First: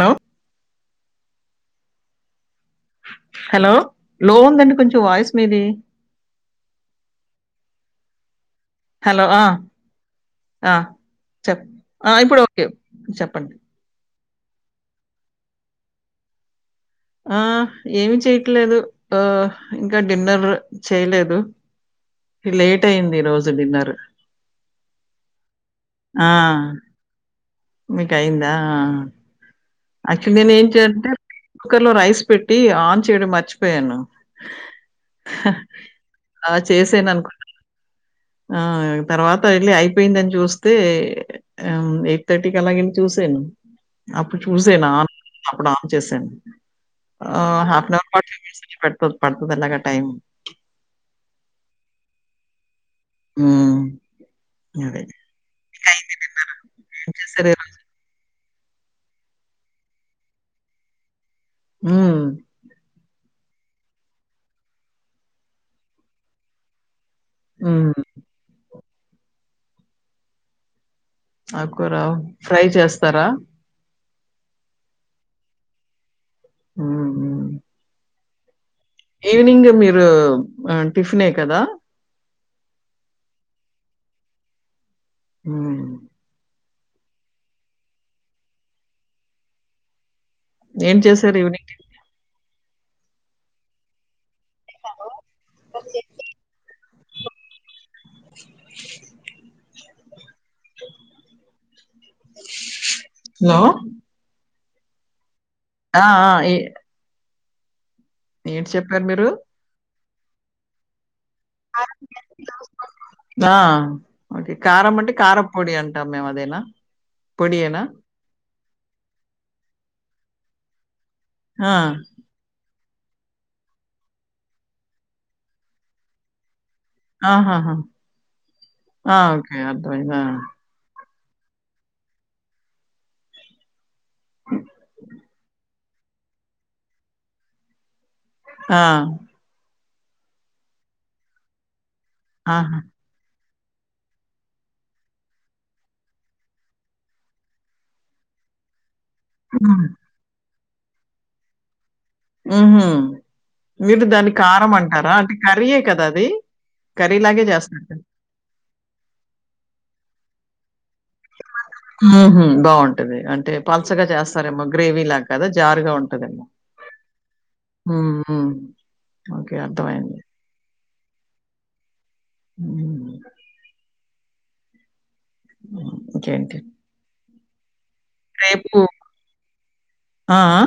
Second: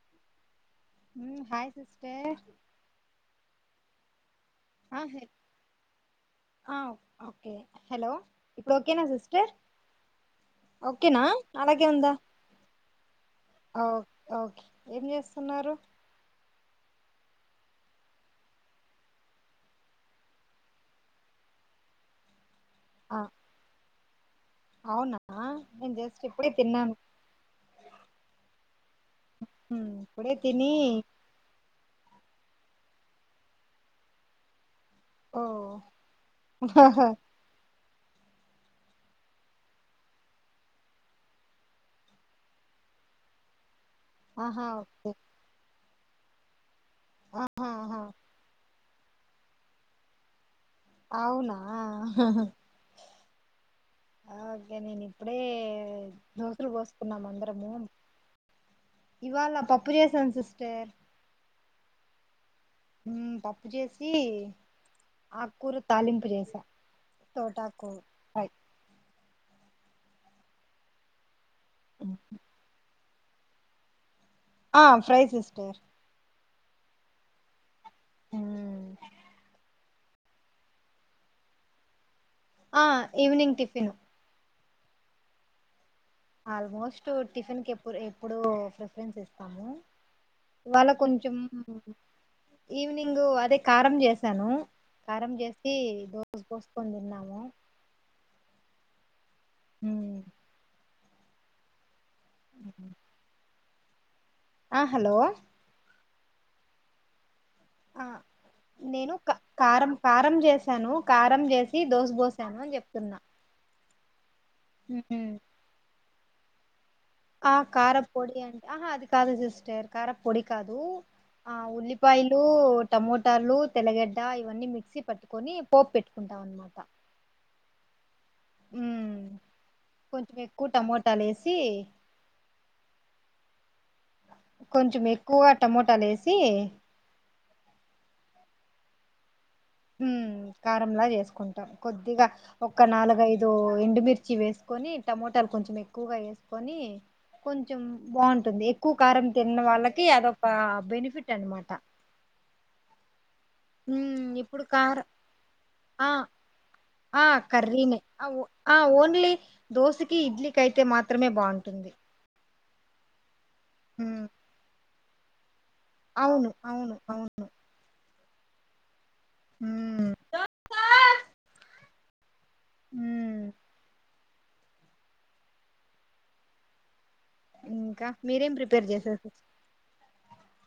Hello um hi sister hello low ఉందండి ఆ కొంచెం హె వాయిస్ మీది ఆ ఓకే హలో ఇప్పుడొకేనా హలో ఆ సిస్టర్ ఆ ఓకేనా చెప్ అలాగే ఆ ఉందా ఇప్పుడు ఓకే చెప్పండి అఒ ఓకే ఏం చేస్తున్నారు ఆ ఏమి చేయట్లేదు ఆ ఇంకా డిన్నర్ చేయలేదు లేట్ అయింది ఆ ఈరోజు డిన్నర్ అవునా నేన్ జస్ట్ ఇప్పుడే తిన్నను మీకయిందా మ్మ్ యక్చులీ ఇప్పుడే నేన్ ఏం తిని చెదమ్ కుక్కర్ లో రైస్ పెట్టి ఆన్ చేయడం మర్చిపోయాను ఓ హ అ చేసాను అనుకున్న ఆ తర్వాత ఏళ్ళి అయిపోయిందన్ చూస్తే అ ఎయిట్ థర్టీకి అలాగెల్ చూసి సాను అప్పుడ్ ఆహా చూసాను ఓకే అన్ అప్పుడ్ ఆన్ చేసాను అ ఆహా హాఫ్ అన్ ఆహా అవర్ ఆర్ టేన్ మినిట్స్ అయితే పడ్ పడ్ పడుతుంది ఎలాగైనా టైమ్ అవునా ఉమ్ ఓకే నేనిప్పుడే దోసల్ ఏం పోసుకున్నాం చేశారు ఈరోజు? అందరము ఇవాళ పప్పు చేషన్ సిస్టర్ ఉమ్ ఉమ్ పప్పు చేసి ఆకూరా తాలింపు చేసా టోటాకు హ్మ్. ఫ్రై ఆకురా మ్మ్ ఫ్రై చేస్తారా ఆ ఫ్రై సిస్టర్ ఉహు హ ఈవినింగ్ మీరు అ టిఫినే కదా ఆ ఈవనింగ్ టిఫిను ఉమ్ ఆల్మోస్ట్ టిఫిన్ కెప్పుర్ ఎప్పుడు ప్రిఫరెన్స్ ఇస్తాము ఇవాళ ఏం కొంచం చేశారు ఈవినింగ్? ఈవినింగు అదే కారం జేస్త సను కారం జేసి దోష్ కోస్కొన్ తిన్నాము. ఉమ్ అ అ హలో ఆ ఆ ఏ ఆ ఏంటి చెప్పారు నేను మీరు కారం కారం చేసాను కారం చేసి దోస పోసాను అని చెప్తున్నా ఆ! ఓకే కారం అంటే కారం పొడి అంటాం మేము అదేనా ఆ పొడియేనా? కారా పొడి అంటే ఆహా అది కాదు సిస్టర్ కారా పొడి కాదు ఆ ఉల్లిపాయలు టమోటాలు తెల్లగడ్డ ఇవన్నీ మిక్సీ పట్టుకొని పోపు పెట్టుకుంటాం అన్నమాట. ఆహాహా ఉమ్ ఆ ఓకే అర్థమయింది ఆ తనేసి కొంచెం ఎక్కువ టమోటాలు ఏసి ఆ ఉమ్ కారంలా చేసుకుంటాం కొద్దిగా ఆహా! ఒక నాలుగైదు ఇదో ఎండుమిర్చి వేసుకొని టమోటాలు కొంచెం ఎక్కువగా వేసుకొని కొంచెం బాగుంటుంది. ఎక్కువ కారం తిన్న హ్మ్. వాళ్ళకి అదొక బెనిఫిట్ అనమాట. ఉహు మీరు ఉమ్ దాన్ని ఇప్పుడు కారం కార అంటారా, అంటే కర్రీయే కదా ఆ అది. కర్రీ ఆ లాగే చేస్తారు కర్రీనే కదా! ఆ ఓన్లీ దోసకి ఇడ్లీ కయితే మాత్రమే బాగుంటు ఉహు బాగుంటది అంటే పల్సగా ఉమ్ చేస్తారేమో గ్రేవీ లాగా కదా జారుగా ఉంటదనమా అవును అవును అవును ఉహు ఓకే ఉమ్ అర్థమయంది హు ఉమ్ ఇంకేంటి ఇంకా మీరేం రేపు ప్రిపేర్ చేసారు ఆ అ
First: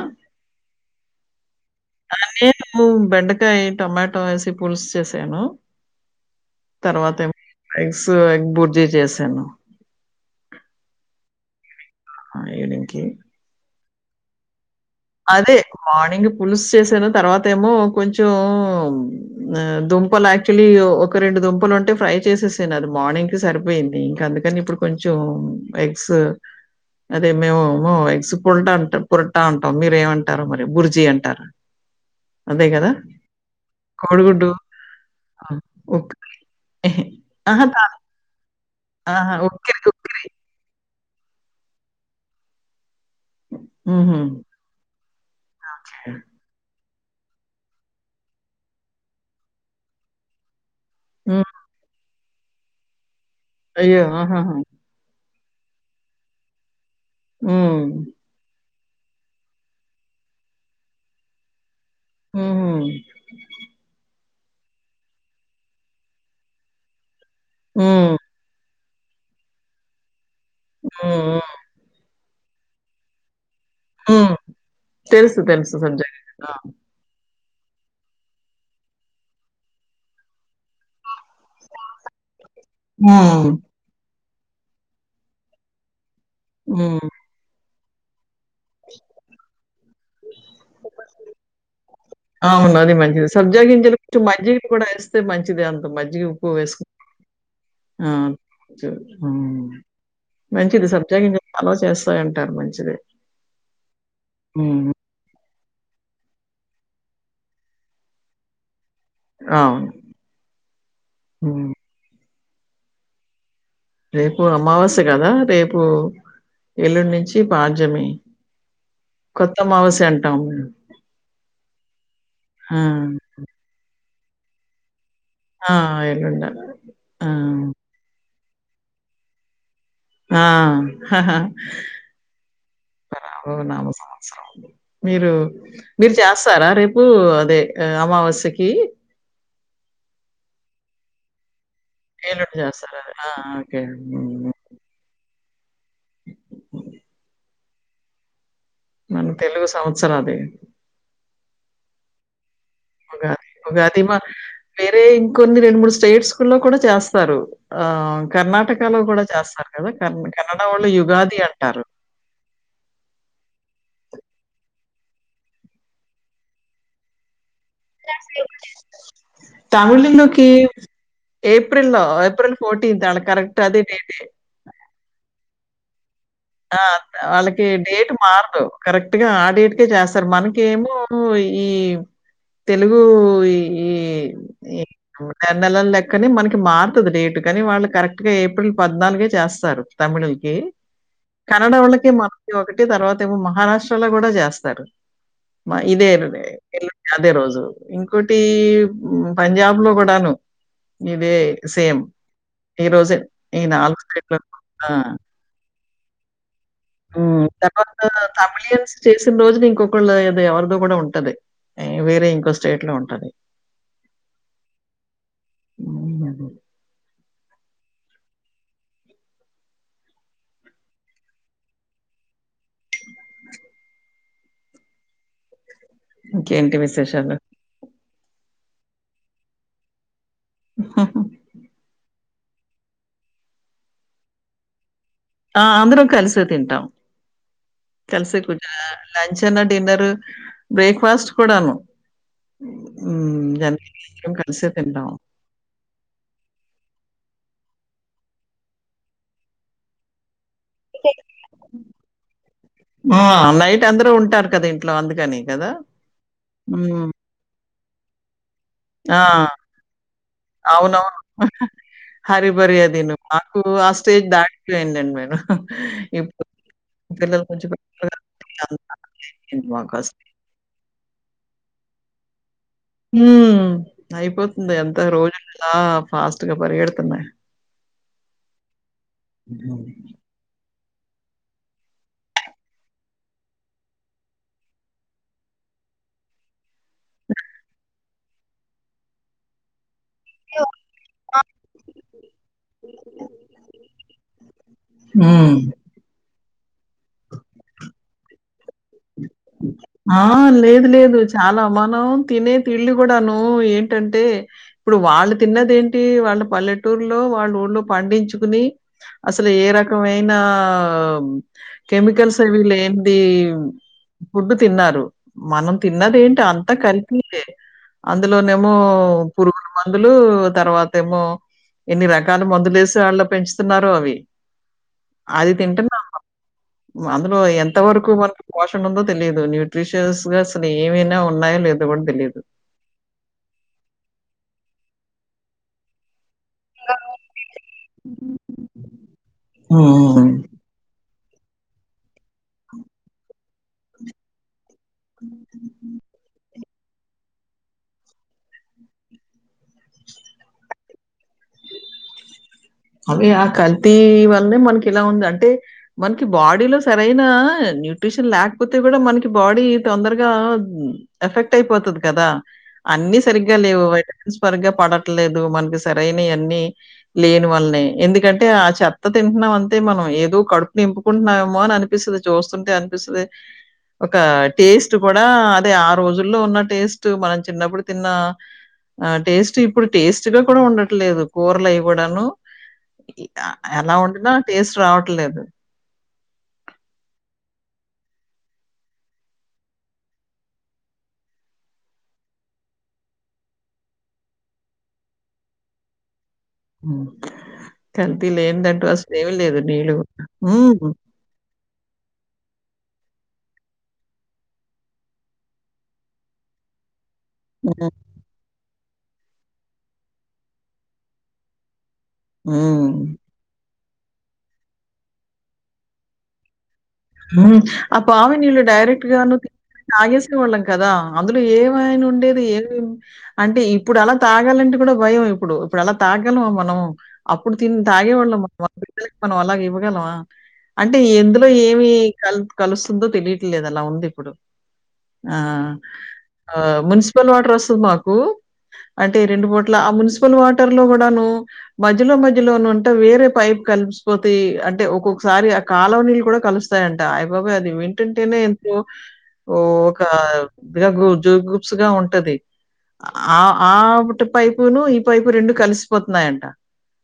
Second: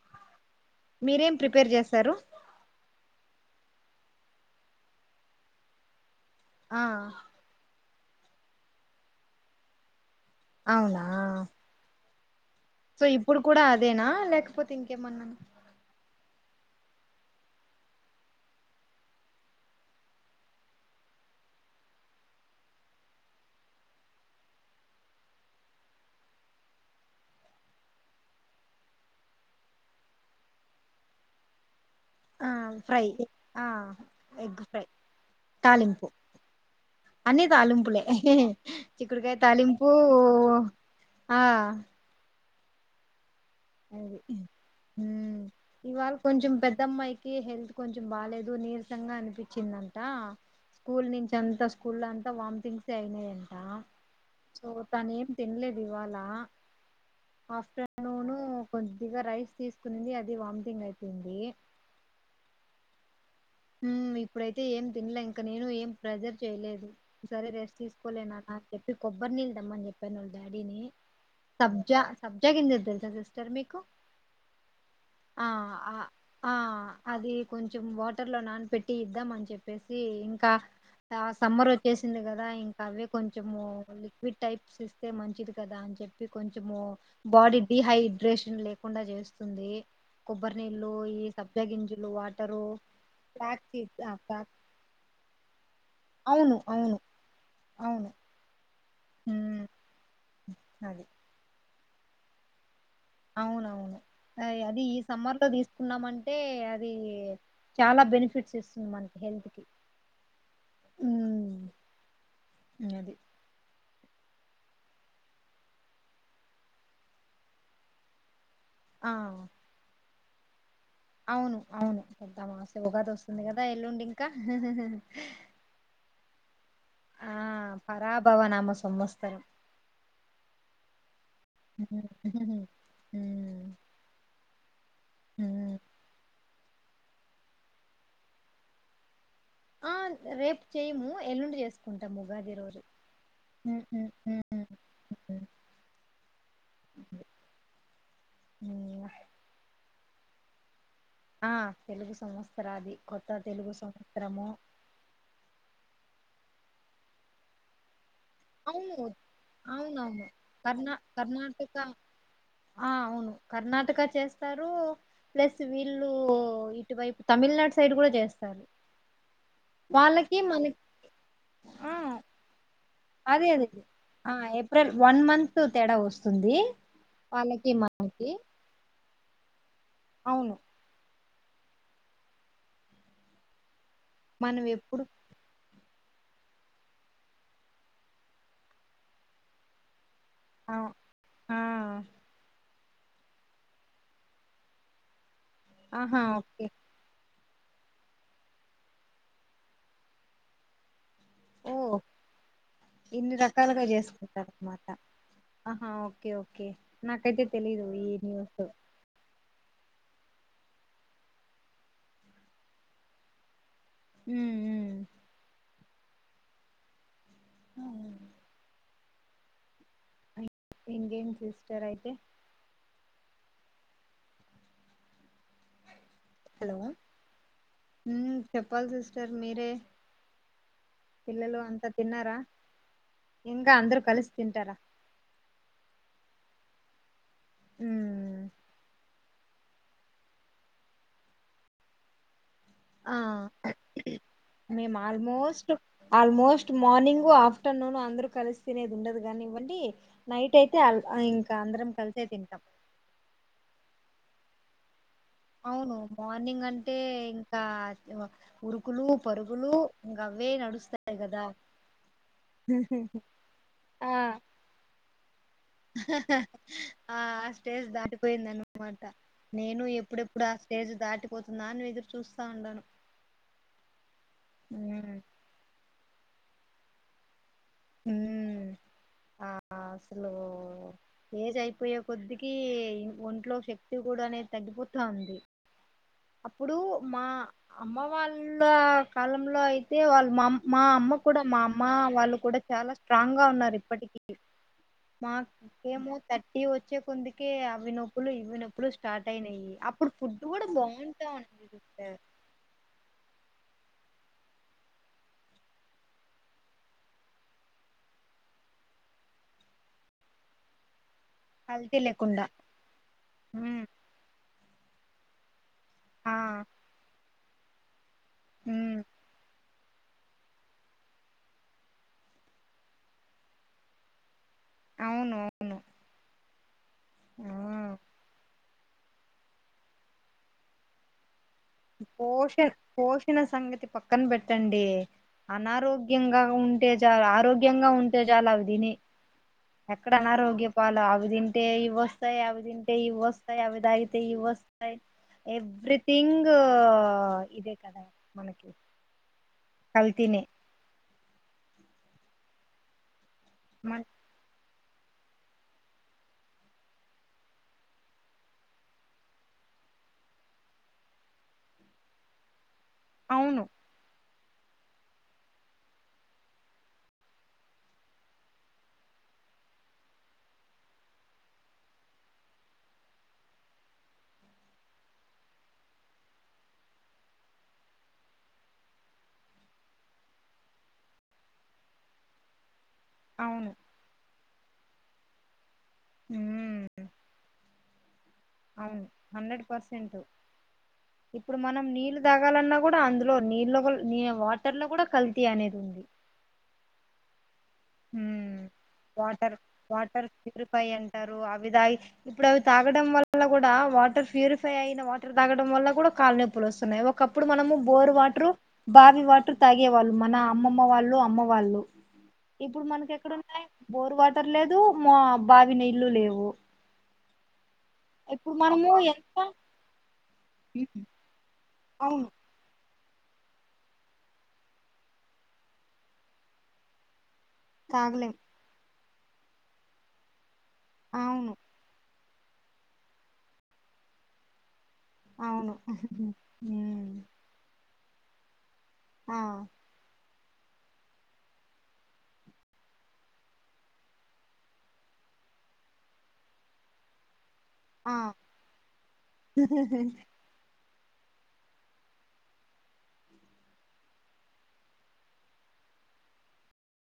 మీరేం ప్రిపేర్ చేశారు అ నేను బెండకాయ్, టమాటో వేసి పులుసు చేసాను. ఆ అంసో ఎగ్ బుర్జీ చేసాను అవునా ఆ! సో ఈవెనింగ్‌కి. ఇప్పుడు కూడా అదేనా లేక అదే మార్నింగ్ పులుసు సేసాను. తర్వాత ఏమో కొంచెం అ దుంపలు యాక్చువల్లి ఒక రెండు దుంపలు ఉంటే ఫ్రై చేసేసాను అది మార్నింగ్ కి సరిపోయింది. ఇంకా అందుకని ఇప్పుడు కొంచెం ఎగ్సు అదే మేము మొ ఎగ్సు కుల్డ్ కూరట అం మీరు ఏమంటారు మరి బుర్జీ అంటార ఆ ఫ్రై ఆ కోడిగుడ్డు. ఎగ్ ఫ్రై ఆ! తాలింపు ఉక్ అన్ని అహా! కాదు. తాలింపులే ఆహా! చిక్కుడుకాయ్ ఉక్కిరి తాలింపూ ఉక్కిరి. ఆ అది హుహు. ఉమ్ ఇవాళ కొంచెం పె ద్దమ్మాయికి హెల్త్ కొంచెం బాలేదు. నీరసంగా అనిపిచిందంట. స్కూల్ నుంచి హ్మ్. అంతా స్కూల్లో అంతా వామ్టింగ్స్ అయినయం అయ్యో ఆహాహా తినలేదు ఇవాలా హ్మ్. ఆఫ్టర్నూను కొద్దిగా రైస్ తీసుకుంది అది వామితింగ్ అయితుంది. ఉహు ఉ ఇప్పుడైతే ఏం తిన్లే ఇంక నేను ఏం ప్రెజర్ చేయలేదు. సరే రెస్ట్ హ్మ్. తీసుకోలే నాన్నా అని చెప్పి కొబ్బరి నీళ్లు తెమ్మని చెప్పాను డాడీని హ్మ్. హ్మ్. సబ్జా సబ్జా గింజలు తెలుసా సిస్టర్ మీ కు హ్మ్. తెలుసు. ఆ తెలుసు సబ్జా ఆ అది కొంచం వాట టర్లో నాన పెట్టి ఇద్దాం అని చెప్పేసి ఇంకా సమ్మర్ వచ్చేసింది కదా ఇంకా అవే కొంచెం హ్మ్. లిక్విడ్ టైప్స్ ఇస్తే మంచిది కదా అని చెప్పి కొంచెము హ్మ్. బాడీ డిహైడ్రేషన్ లేకుండా చేస్తుంది. కొబ్బరి నీళ్ళు, ఈ సబ్జా గింజలు, వాటరు అవును. మంచిది సబ్జా ఫ్లాక్ గింజలు సీడ్స్ ఆ, కొంచెం ఫ్లాక్ మజ్జిగ కూడా వేస్తే మంచిది. అంత మజ్జిగ ఉప్పు అవును వేసుకు అవును అవును మ్ ఉమ్, మ్ మంచిది అది సబ్జా గింజలు సలవ చేస్తాదంటారు మంచిదె అవునవును అ-అది ఈ సమ్మార్ లో తీసు కున్నామంటే అదీ చాలా బెనిఫిట్స్ ఇస్తుంది మనకి హెల్త్ కి అవును. మ్ హ్మ్. అది రేపు అమావాస్య కదా రేపు ఎల్లుడ్నుంచి పాడ్యమి ఆ కొత్తమవస అంటాము అవును అవును కొత్తమావాశ ఉగాది వస్తుంది కదా ఎల్లుండింకా ఆ యల్లుండ ఆ బవ నామ సంవత్సరం ఆ హ హ హ్మ్ భావ హ్మ్ నామ సంవత్సరం మీరు హ్మ్. మీరు చేస్తారా రేపు అదే అమావాస్యకి ఆ రేపు చెయము ఎల్లుండి చేస్త ఎల్లుండ చేస్తారా ఆ ఓకే హ్మ్, హ్మ్, మ్ హ్మ్. హ్మ్. మన తెలుగు సంవత్సరాది ఆ తెలుగు సంవస్త ఉగాది ఉగాది మా వేరే ఇంకొన్ని రెండు మూడు స్టేట్స్ లో కూడా చేస్తారు ఆహ్ కర్ణాటక అవును లో కూడా చేస్తారు కదా అవునవును క-కన్నడ వాళ్ళు యుగాది అంటారు ఆహ్ అవును కర్ణా టక చేస్తారు ప్లస్ వీళ్ళు ఇటువైపు తమిళనాడు సైడ్ తమిళనాడు సైడ్ కూడా చేస్తారు చేస్తారు వాళ్ళకి తమిళ్లునుకి మనకి ఏప్రిల్ ఆ లో ఏప్రిల్ ఫోర్ అదే అదే అదే ఆ ఏప్రిల్ వన్ మంత్ తేడా వస్తంది ఆ వాళ్ళకి డేట్ మారదు కరెక్ట్ గా ఆ డేట్కే చేస్తారు అవును మనకేమో హో ఈ తెలుగూ ఈ మనమేప్పుడు నెలలు లెక్కని మనకి మారుతది డేట్ కాని వాళ్ళు కరెక్ట్ గా ఏప్రిల్ పద్నాల్గే చేస్తారు తమిళుళ్కి ఆ ఆ కన్నడోళ్ళకి మకు ఒకటి తర్వాత ఏమో మహారాష్ట్రలో కూడా చేస్తారు ఇదే ఆహా ఎల్లుండి ఓకే అదే రోజు ఇంకోటి పంజాబ్ లో కూడాను ఇదే ఓ సేమ్ ఈరోజు ఇన్ని ఈ రకాలుగా నాలుగు స్టేట్లకు ఆ ఆ ఓకే ఓకే నాకైతే తెలీదు ఈ తర్వాత న్యూస్ తమిళియన్స్ చేసిన రోజునే ఇంకొకళ్ళ ఎవరిదో గూడా ఉంటది వేరే ఇంకో స్టేట్ లో ఉంటది మ్ మ్ మ్ హ్మ్ హ్మ్ మ్ ఇంకేం సిస్టర్ అయితే ఇంకేంటి విశేషాలు మ్ చెప్పాలి సిస్టర్ మీరే పిల్లలు అంతా తిన్నారా ఇంగ అందరు కలిసి తింటార ఆ అందరం కలిసే తింటాం ఉమ్ కలిసే కుడా లంచ్ అన్నా డిన్నర్ బ్రేక్ఫాస్ట్ కూడాను ఆ ఉమ్ అందరం కలిసే మేము తింటం ఆల్మోస్ట్ ఆల్మోస్ట్ మార్నింగ్ ఆఫ్టరనూన్ అందరు కలిసి తినేది ఉండదు గాని ఇవ్వండి నైట్ ట్ అయితే ల్ ఇంకా అందరం కలిసే తింటాం టారు కదా ఇంట్లో అందుక్ అవును మార్నింగ్ అంటే ఇంకా ఉరుకులు ఆ! పరుగులు ఇంకా అవే నడుస్తాయి గదా హరి భరి తిన్నాము మాకు ఆ స్టేజ్ దాటిపోయిందండి మేను హ హ ఆ స్టేజ్ పెద్దోళ్ళు కాబట్టి అంత దాటిపోయిందన్నమాట అయిపోయింది నేను మాకు ఆ స్టేజ్. ఎప్పుడెప్పుడు ఆ తెజ్ దాటిపోతుందా అన్ని ఎదురు చూస్తా ఉండాను హ్మ్ అయిపోతుంది ఎంత రోజులులా ఫాస్ట్ గా పరిగెడుతున్నాయి హ్మ్ ఆ అసలు ఏజ్ అయిపోయే కొద్దికి ఇంక్ ఒంట్లో శక్తి గూడ అనేది తగ్గిపోతా ఉంది ప్పుడు మా అమ్మ వాళ్ళ కాలంలో అయి తే వాళ్ళు మామ్ మా అమ్మ కూడా మా అమ్మ వాళ్ళు కూడా చాలా స్ట్రాంగ్ గా ఉన్నారు ఇప్పటికి హ్మ్. మాకేమో థర్టీ వొచ్చే కొందుకే అవి నొప్పులు ఇవి నొప్పులు స్టార్ట్ అయినాయి అప్పుడు ఆ ఫుడ్ కూడా లేదు లేదు బాగుంటా చాలా ఉంది మనం తినే తిళ్లి గూడ నువ్వు ఏం టంటే ఇప్పుడు వాళ్ళు తిన్నదేంటి వాళ్ళ పల్లెటూర్లో వాళ్ళ ఊళ్ళో పండించుకుని అసలు ఏ రకమైన కల్తీ కెమికల్స్ లేకుండా అవి లేంది ఉమ్, ఫుడ్ తిన్నారు మనం ఆ, తిన్నదేంటి అంతా కల్తీ దే అందులో నేమో ఉమ్, పురుగులు మందులు తర్వాత ఏమో ఇన్ని రకాలు మందులు ఏసీ వాళ్ళ పెంచుతున్నారొ అవి అవును అది తింటున్నాం మనం అందులో ఎంత ఆ వరకు మన పోషణ ఉందో తెలియదు న్యూట్రిషియస్ గా అసలు ఏమైనా ఉన్ పోషణ పోషణ సంగతి పక్కన పెట్టండి అనారోగ్యం గ ఉంటే చ ఆరోగ్యంగా ఉంటే చాల అవి తిని ఎక్కడ హ్మ్. అనారోగ్యపాల అవి తింటే ఇవి వొస్తాయి అవి తింటే ఇవి వొస్తాయి అవి తాగితే ఇవి వొస్తాయ్ ఎవ్రీథింగ్ ఇదే కదా మనకి కల్తీనే అదే ఆ కల్తీ మ వల్నే మనక్ ఇలా ఉంది అంటే మనకి బాడీలో సరైన న్యూట్రిషన్ లేకపోతే గూడ మనకి బాడీ తొందరగా ఎఫెక్ట్ అయిపోతది కదా అన్ని సరిగ్గా అవును లేవు వైటమిన్స్ పరిగ్గా పడట్లేదు మనకి సరైనైవివన్నీ లేని వల్ల ఎందుకంటే ఆ చెత్త తింటన్నాం అంతే మనం ఏదో కడుపు నింపుకుంటున్నేమో అని అనిపిస్తది చూస్తుంటే అనిపిస్తదే ఒక టేస్ట్ కూడా అదే ఆ రోజుల్లో ఉన్న టేస్ట్ మనం చిన్నప్పుడు తిన్న ఆ టేస్ట్ ఇప్పుడు టేస్ట్ గా కూడా ఉండట్లేదు కూర్లు అయ్ గూడ ను ఇ ఆ అవును ఎలా వొండిన టేస్ట్ రావట్లేదు ఉమ్ అవును హండ్రెడ్ పర్సెంటు ఇప్పుడు మనం నీళ్లు తాగాలన్నా గూడ అందులో నీళ్లో గుల్ ని వాటర్ లో గూడ కల్తీ అనేది ఉంది కల్తీ హ్మ్ లేందంటూ అసలు ఏమి వాటర్ లేదు నీళ్లు వాటర్ ఉ ప్యూరిఫై అంటారు అవి తగ్గి ఇప్పుడు అవి తాగడం వల్ల గూడ వాటర్ ప్యూరిఫై అయిన వాటర్ తాగడం వల్ల గూడ కాలు నొప్పు వొస్తున్నాయి ఒకప్పుడు మనము హ్మ్. బోర్ వాటర్ బావి వాటర్ తాగేవాళ్ళు మన అమ్మమ్మ వాళ్ళు అమ్మ వాళ్ళు ఇప్పుడు హ్మ్. మనక ఎక్కడ ఉన్నాయి బోర్ వాటర్ లేదు మా బావి నీళ్లు లేవు ఉమ్ ఆ పావి ఇప్పుడు నీళ్ళు మనము డైరెక్ట్ గాను ఎంత తి తాగేస్నవాళ్ళం కదా అందులో ఏం యినా అవును ఉండేది ఏ అంటే ఇప్పుడు అలా తాగాలంటే కూడా భయం ఇప్పుడు ఇప్పుడు అలా తగ్గాలమా మనం అప్పుడు తిన్ తాగలేం తాగేవోళ్ళం మనం మనం అలాగ ఇవ్వగలవా అంటే ఎందులో అవును ఏమి క కలుస్తుందో తెలిట్లేదు అలా ఉంది ఇప్పుడు ఆ అవును అ హ్మ్ మున్సిపల్ వాటర్ వస్తది మాకు అంటే ఆ రెండుబూట్ల ఆ మున్సిపల్ వాట్ వాటర్ లో గూడాను మధ్యలో మధ్యలో నుంటే వేరే పైప్ కలిపిసిపోతాయి అంటే ఒక్కొక్కసారి కాలవనీళ్లు కూడా కలుస్త స్తయంటా అయిబాబాయ్ అది ఆ వింటుంటేనే ఎంతో ఓ ఒకా గ్రాగు జోగూప్స్ గా ఉంటది ఆ ఆవుటు పైపును ఈ పైపు రెండు కలిసిపోతున్నాయంట